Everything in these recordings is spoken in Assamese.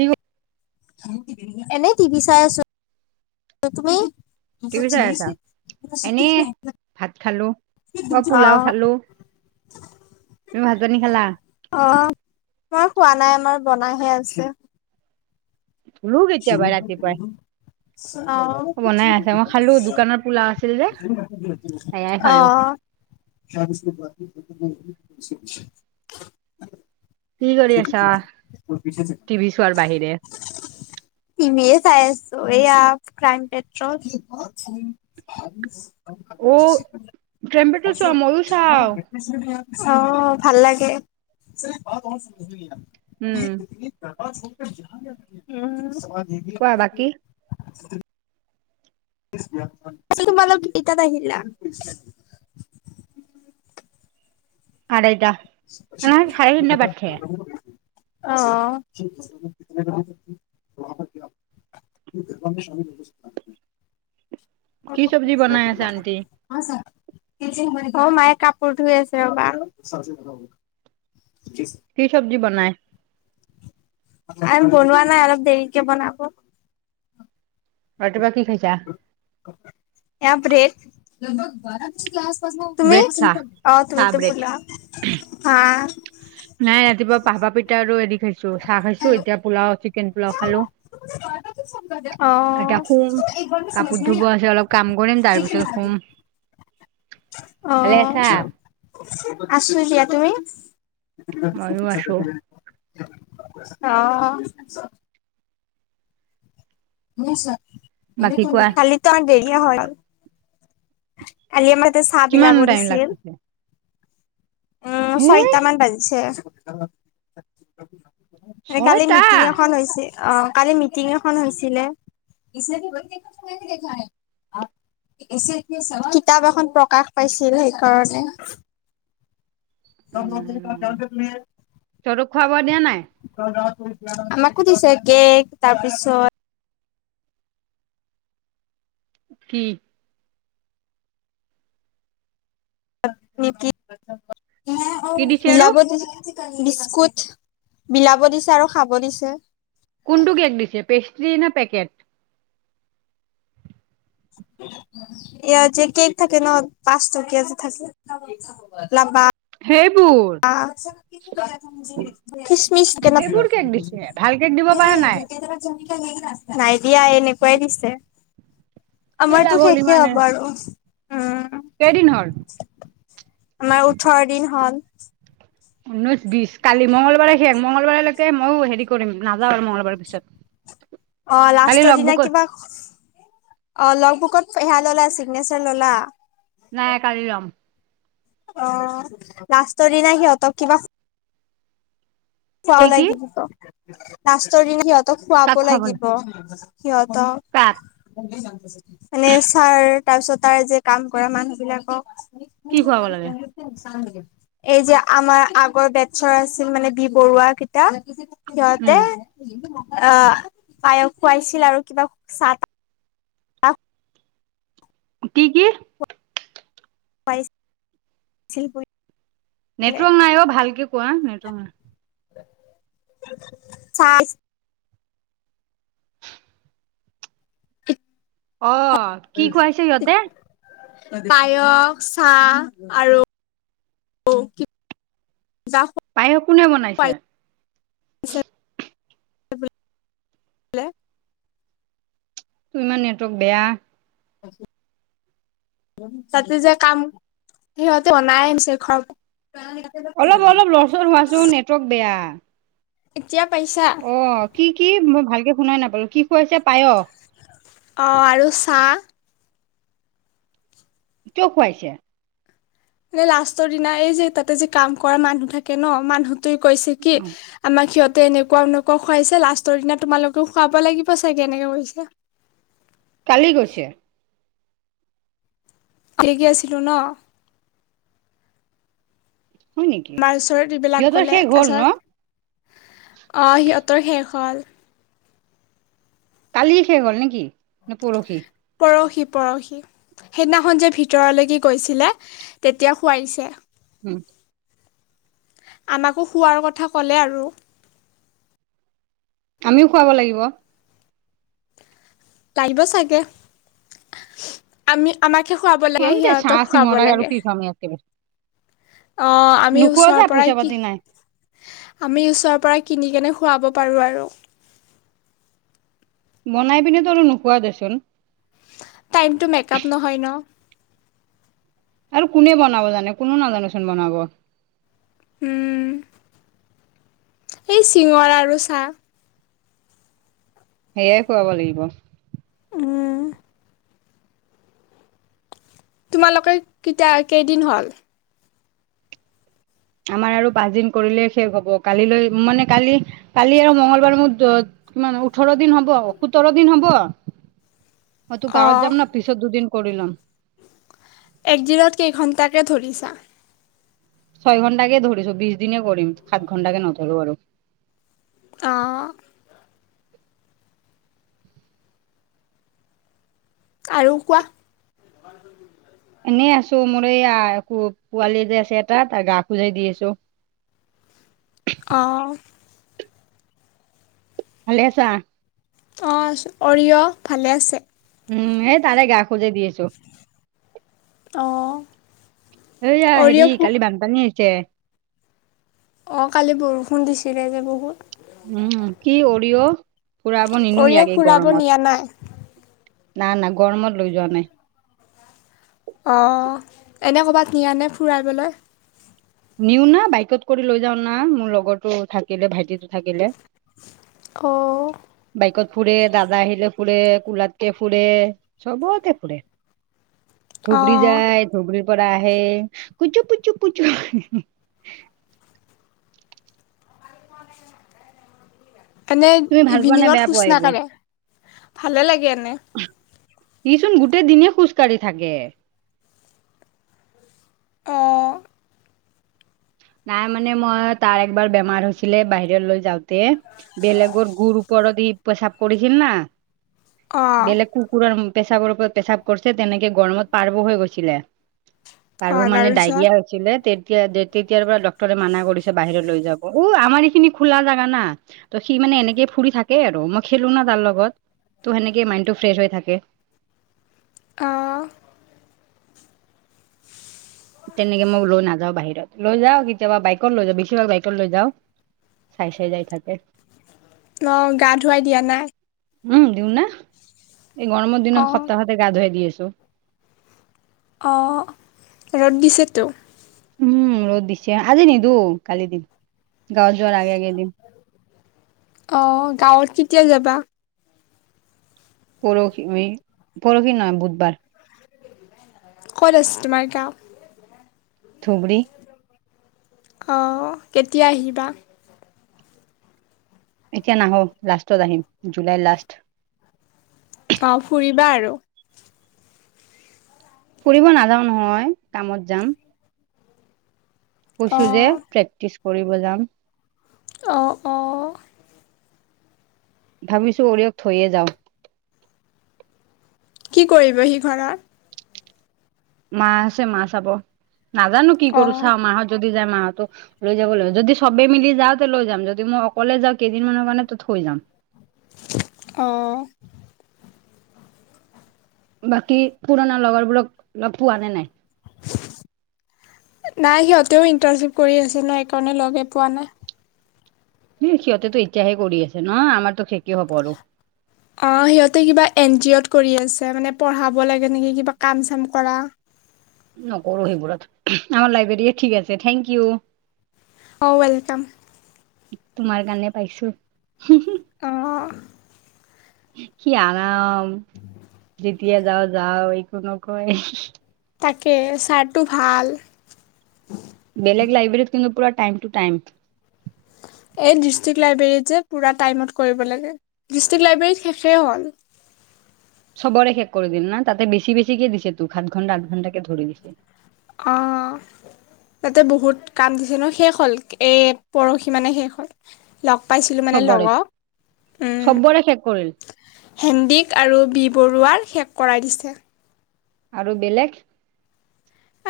এই [unintelligible] এনেই টিভি চাই আছোঁ। তুমি? [inaudible] টিভি চাই আছা। এনে ভাত খালো অ পোলাও খালো। [unintelligible] তুমি ভাত-পানী খালা? [inaudible] অঁ [unintelligible] মই খোৱা নাই আমাৰ বনাইহে আছে। [inaudible] লু [unintelligible] এতিয়া পায় ৰাতিপুৱাই অ [unintelligible] বনাই আছে। মই খালো দোকানত পোলা আছিল যে সেয়াই খালো। [unintelligible] উ [unintelligible] কি [unintelligible] পি পিছে [unintelligible] খোৱাৰ বাহিৰে [unintelligible] টিভিয়ে চাই আছিলো এইয়া ক্ৰাইম পেট্ৰল [unintelligible] অ ক্ৰাইম পেট্ৰল চোৱা ম‌ইও চাওঁ [unintelligible] চাওঁ অ ভাল উম লাগে। [unintelligible] [inaudible] কোৱা উম বাকী [unintelligible] পিছে তোমালোক কেইটাত আহিলা? [unintelligible] আৰাইটা। [unintelligible] [unintelligible] অঁ-অঁ [inaudible] [unintelligible] কি চব্জি বনাই নিচ আছে আন্টি? [unintelligible] [unintelligible] অ মায়ে কাপোৰ ধুই আছে ৰবা। কি [unintelligible] কি চব্জি বনায়? [unintelligible] [unintelligible] মায়ে বনোৱা নাই, অলপ দেৰিকে বনাব। ৰাতিপুৱা কি খাইছা? [inaudible] [unintelligible] এইয়া ব্ৰেড। [inaudible] [unintelligible] তুমি? ব্ৰেড চাহ অ চাহ তুমিটো ব্ৰেড। পোলাও। হা [unintelligible] নাই ৰাতিপুৱা [unintelligible] পাহা পিঠা আৰু হেৰি খাইছো চাহ খাইছো। এতিয়া পোলাও চিকেন পোলাও খালো। [inaudible] এতিয়া শুম। কাপোৰ ধুব আছে, অলপ কাম কৰিম তাৰপিছত শুম। [unintelligible] [unintelligible] [unintelligible] ভালে অঁ! আছা আছো দিয়া। তুমি? ময়ো আছো [unintelligible] [unintelligible] অঁ! [unintelligible] কালিতো আৰু বাকী কোৱা দেৰিয়ে হয় গ'ল। [unintelligible] কালি আমাক যে চাহ কিমান বিলাব টাইম দিছিল? লাগছে [unintelligible] উম! হে ছয়টামান বাজিছে। [unintelligible] কালি ছয়টা মিটিং এখন হৈছিল। অ কালি মিটিং এখন হৈছিলে। [unintelligible] [unintelligible] [inaudible] [unintelligible] কিতাপ এখন প্ৰকাশ পাইছিল সেইকাৰণে। [unintelligible] [unintelligible] [unintelligible] উম তহঁতক খোৱা বোৱা দিয়া নাই আমাকো দিছে কেক তাৰপিছত কি? [inaudible] নিমকি [unintelligible] কি দিছে আৰু বিলাব দিছে [unintelligible] বিস্কুট, বিলাব দিছে আৰু খাব দিছে। [unintelligible] কোনটো কেক দিছে পেষ্ট্ৰি নে পেকেট [unintelligible] ই যে কেক থাকে ন পাছ টকীয়া যে থাকে হেবুল অছে [unintelligible] খ্ৰচমিচ কে [unintelligible] নাই সেইবোৰ কেক দিছে ভাল কেক দিব পৰা নাই দিয়া এনেকুৱাই দিছে। কি আমাৰতো লাভ হ'ল শেষে হ'ব আৰু কেদিন হল- আমাৰ ওঠৰ দিন হ'ল ঊনৈশ বিশ, কালি মঙ্লবাৰে শেষ, মঙলবাৰলৈকে ময়ো হেৰি কৰিম নাযাওঁ আৰু মঙগলবাৰৰ পিছত [inaudible] অ', কালি লাষ্টৰ লগ দিনা বুক কিবা অ লগ বুকত সেয়া ললা চিগনেচাৰ ললা নাই কালি লম অ' লাষ্টৰ দিনা সিহঁতক কিবা খুৱাব কি কি লাগি দিব লাষ্টৰ দিনা সিহঁতক খুৱাব কাক খুৱাবলৈ লাগিব। কাক এনে ছাৰ তাৰ পিছত তাৰ যে কাম কৰা মানুহ বিলাকক কি খুৱাব লাগে এই যে আমাৰ আগৰ বেছৰ আছিল মানে বি বৰুৱা কেইতা সিহতে উম অ পায়স খুৱাইছিল আৰু কিবা চাহ তাহ কি? কি? [unintelligible] বুলি নেটৱৰ্ক নাই অ ভালকে কোৱা নেটৱৰ্ক নাই। [inaudible] অ', কি হয়। খুৱাইছে সিহঁতে পায়স চাহ আৰু য পায়স কোনে বনাইছে। বোলে ইমান নেটৱৰ্ক বেয়া হয় [unintelligible] তাতে যে কাম সিহঁতে অনাই আনিছে ঘৰৰ পৰা। অলপ অলপ লৰচৰ হোৱাচোন নেটৱৰ্ক বেয়া। এতিয়া পাইছা? অ কি কি মই ভালকে শুনাই নাপালো কি খুৱাইছে পায়স? অঁ আৰু চাহ। কিয় খুৱাইছে? এ লাষ্টৰ দিনা এই যে তাতে যে কাম কৰা মানুহ থাকে ন মানুহটোৱে কৈছে কি অ আমাক সিহঁতে এনেকুৱা এনেকুৱা খুৱাইছে লাষ্টৰ দিনা তোমালোকেও খুৱাব লাগিব চাগে এনেকে কৈছে। কালি গৈছে। আছিলো ন হয় নেকি মাষ্টৰে এইবিলাক সিহঁতৰ কলে, শেষ তাৰ হ'ল ন পিছত অঁ সিহঁতৰ শেষ হ'ল কালি শেষ হল নেকি নে পৰহি? পৰহি পৰহি। সেইদিনাখন যে ভিতৰলৈকে গৈছিলে তেতিয়া খোৱাই দিছে। উম। আমাকো খোৱাৰ কথা ক'লে আৰু। আমিও খুৱাব লাগিব। লাগিব চাগে, আমি আমাকে খুৱাব লাগে সিহঁতক খুৱাব লাগে। সমি অ [inaudible] অ' আমি ওচৰৰ যা পইচা পৰাই কি। পাতি নাই আমি ওচৰৰ পৰা কিনিকনে খুৱাব পাৰোঁ আৰু। বনাই পিনে তো আৰু নোখোৱা দেচোন। টাইমটো মেকআপ নহয় ন। আৰু কোনে বনাব জানে কোনেও নাজানেচোন বনাব। উম। এই চিঙৰা আৰু চাহ। সেয়াই খুৱাব লাগিব। উম। তোমালোকে কেতিয়া কেইদিন হ'ল? আমাৰ আৰু পাঁচদিন কৰিলে শেষ হব, কালিলৈ মানে কালি কালি আৰু মঙ্গলবাৰ মোৰ। কিমান ওঠৰ দিন হ'ব সোতৰ দিন হ'ব মই তো অ গাঁৱত যাম ন। পিছত দুদিন কৰি লম। একদিনত কেইঘণ্টাকে ধৰিছা? ছয় ঘণ্টা কে ধৰিছো বিছ দিনে কৰিম, সাত ঘণ্টা কে নধৰো আৰু। অঁ। আৰু কোৱা। এনেই আছো মোৰ এইয়া একো পোৱালি যে আছে এটা তাৰ গা ধুৰাই দি আছো। অঁ। ভালে আছা? অঁ অৰিয়' ভালে আছে [unintelligible] উম এই তাৰে গা খুজে দি আছো [unintelligible] অঁ। এয়া হেৰি কালি বানপানী আহিছে। অঁ কালি বৰষুণ দিছিল যে বহুত। উম, কি অৰিয়ো ফুৰাব নিনো অৰিয় ইয়াক এই ফুৰাব গৰমত। নিয়া নাই নাই না গৰমত লৈ যোৱা নাই। অঁ এনে ক'ৰবাত নিয়ানে ফুৰাইবলৈ। নিওনা বাইকত কৰি লৈ যাও না, মোৰ লগৰটো থাকিলে ভাইটিটো থাকিলে। অঁ। বাইকত ফুৰে, দাদা আহিল ফুৰে কলাতক ফুৰে। চবতে ফূৰে। অ থুগৰি যায় থুগৰি প আহ কুুপ পুুপ পুু [unintelligible] [inaudible] এনেই ভাল পোৱা নে ইভিনিঙত বেয়া শোচ পোৱা এইবোৰ নাক়ে ভালে লাগে এনে [unintelligible] ইচোন গোটেই দিনে খোজ কঢ়ি থাকে। অঁ। নাই মানে মই তাৰ একবাৰ বেমাৰ হৈছিলে বাহিৰলৈ যাওঁতে। বেলেগৰ গুৰ ওপৰেদি পেচাব কৰিছিল না। বেলেগ কুকুৰৰ পেচাবৰ ওপৰত পেচাব কৰিছে তেনেকে গৰমত পাৰ্ব হৈ গৈছিলে। তাৰ মানে ডায়েৰিয়া হৈ- ছিলে তেতিয়া দে তেতিয়াৰ পৰা ডক্তৰে মানা কৰিছে বাহিৰ লৈ যাব উ আমাৰ এইখিনি খোলা জাগা না ত সি মানে এনেকে ফুৰি থাকে আৰু মই খেলো না তাৰ লগত। তো সেনেকে মাইণ্ডটো ফ্ৰেচ হৈ থাকে। অ তেনেকে মই বোলো নাযওঁ বাহিৰত লৈ যাওঁ কেতিয়াবা বাইকত লৈ যাওঁ বছিভাগ বাইকত লৈ যাওঁ। চাই চাই যাই থাকে। ন গা ধুৱাই দিয়া নাই? উম দিও না এই গৰমৰ অ', দিনত সপ্তাহতে গা ধুৱাই দি আছো। অ ৰ'দ দিছেতো। উম ৰ'দ দিছে আজি নিদু কালি দিম গাঁৱত যোৱাৰ আগে আগে দিম। অ গাঁৱত কেতিয়া যাবা? পৰহি মে পৰহি নহ বুধবাৰ। ক'ত আছে তোমাৰ গাওঁ? ধুবুৰী। অ কেতিয়া আহিবা? এতিয়া নাহো লাষ্টত আহিম জুলাই লাষ্ট অ ফুৰিবা আৰু ফুৰিব নাযাওঁ নহয় কামত যাম। কৈছো যে অ', প্ৰেক্টিচ কৰিব যাম। অ অ ভাবিছো অৰিয়ক থৈয়ে যাওঁ। কি কৰিব সি ঘৰত মা আছে মা চাব নাজানো কি কৰো অ', চাওঁ মাহত যদি যায় মাহতো লৈ যাব লাগিব যদি চবে মিলি যাওঁ তে লৈ যাম যদি মই অকলে যাওঁ কেইদিনমানৰ কাৰণে ত থৈ যাম। অ বাকী পুৰণা লগৰবোৰক লগ পোৱা নে নাই? নাই সিহঁতেও ইন্টাৰ্ণশ্বিপ কৰি আছে ন একাৰণে লগে পোৱা নাই। সে সিহঁতেতো এতিয়াহে কৰি আছে ন আমাৰতো শেষে হ'ব আৰু অ সিহঁতে কিবা এন জি অ'ত কৰি আছে মানে পঢ়াব লাগে নেকি কিবা কাম চাম কৰা নকৰো সেইবোৰত আমাৰ লাইব্ৰেৰিয়ে ঠিক আছে থেংক ইউ। অ ৱেলকাম। তোমাৰ কাৰণে পাইছো হু হু অ', কি আৰাম যেতিয়া যাওঁ যাওঁ একো নকয় হি হি। তাকে ছাৰটো ভাল। বেলেগ লাইব্ৰেীত কিন্তু পুৰা টাইম টু টাইম। এই ডিষ্ট্ৰিক্ট লাইব্ৰেৰীত যে পুৰা টাইমত কৰিব লাগে ডিষ্ট্ৰিক্ট লাইব্ৰেৰীত শেষে হ'ল। চবৰে শেষ কৰি দিম না তাতে বেছি বেছি কে দিছে তোক সাত ঘণ্টা, আঠ ঘণ্টা কে ধৰি দিছে। অ তাতে বহুত কাম দিছে ন শেষ হ'ল এই পৰহি মানে শেষ হ'ল। লগ পাইছিলোঁ মানে চবৰে লগক উম চবৰে শেষ কৰিল হেণ্ডিক আৰু বি বৰুৱাৰ শেষ কৰাই দিছে। আৰু বেলেগ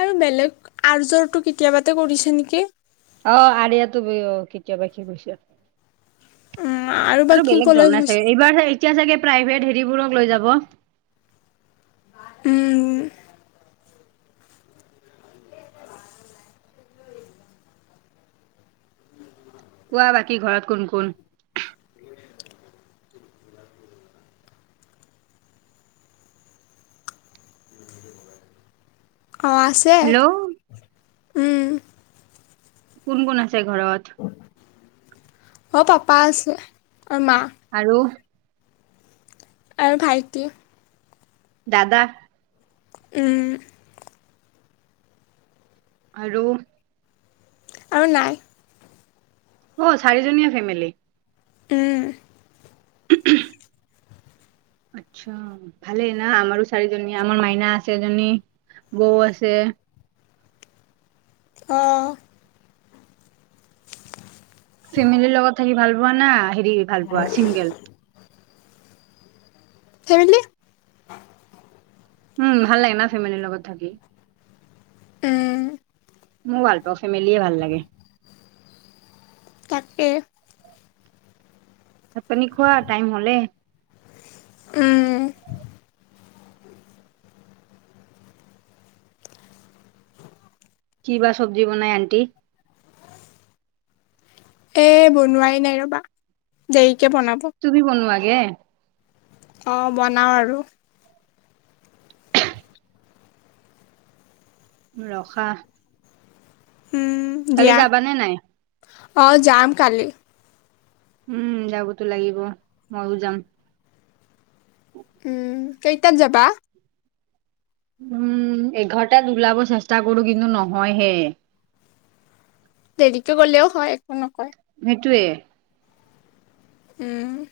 আৰু বেলেগ আজৰটো কেতিয়াবাতে কৰিছে নেকি অ আৰিয়াতো [unintelligible] কেতিয়াবা কি কৈছে উম বা আৰু কি বেলেগ যৱা কলেজ নাই গৈছে চাগে, এইবাৰা হে এতিয়া চাগে প্ৰাইভেট হেৰিবোৰক লৈ যাব। উম। কোৱা বাকী ঘৰত কোন কোন? অঁ আছে। হেল্ল উম কোন কোন আছে ঘৰত? মোৰ পাপা আছে আৰু মা। আৰু আৰু ভাইটি। দাদা উম আৰু আৰু নাই। অ চাৰিজনীয়া ফেমিলি। উম [unintelligible] আচ্ছা ভালেই ন, আমাৰো চাৰিজনী আমাৰ মাইনা আছে এজনী বৌ আছে। অ ফেমিলিৰ লগত থাকি ভাল পোৱা না, হেৰি ভাল পোৱা চিংগল। ফেমেলি উম ভাল লাগে না, ফেমিলিৰ লগত থাকি। উম। মইও ভাল পাওঁ ফেমিলিয়ে ভাল লাগে। তাকে। তাত পানী খোৱা টাইম হলে। উম কিবা চব্জি বনাই আন্টি। এ বনোৱাই নাই ৰবা, দেৰিকে বনাব। তুমি বনোৱা গে। অঁ বনাওঁ আৰু। ৰখা। উম কালি যাবা নে নাই? অঁ যাম কালি। উম যাবতো লাগিব, ময়ো যাম। উম, কেইটাত যাবা? উম এঘৰটাাত ওলাব চেষ্টা কৰো কিন্তু নহয়হে। দেৰিকে গ'লেও হয় একো নকয়। সেইটোৱে উম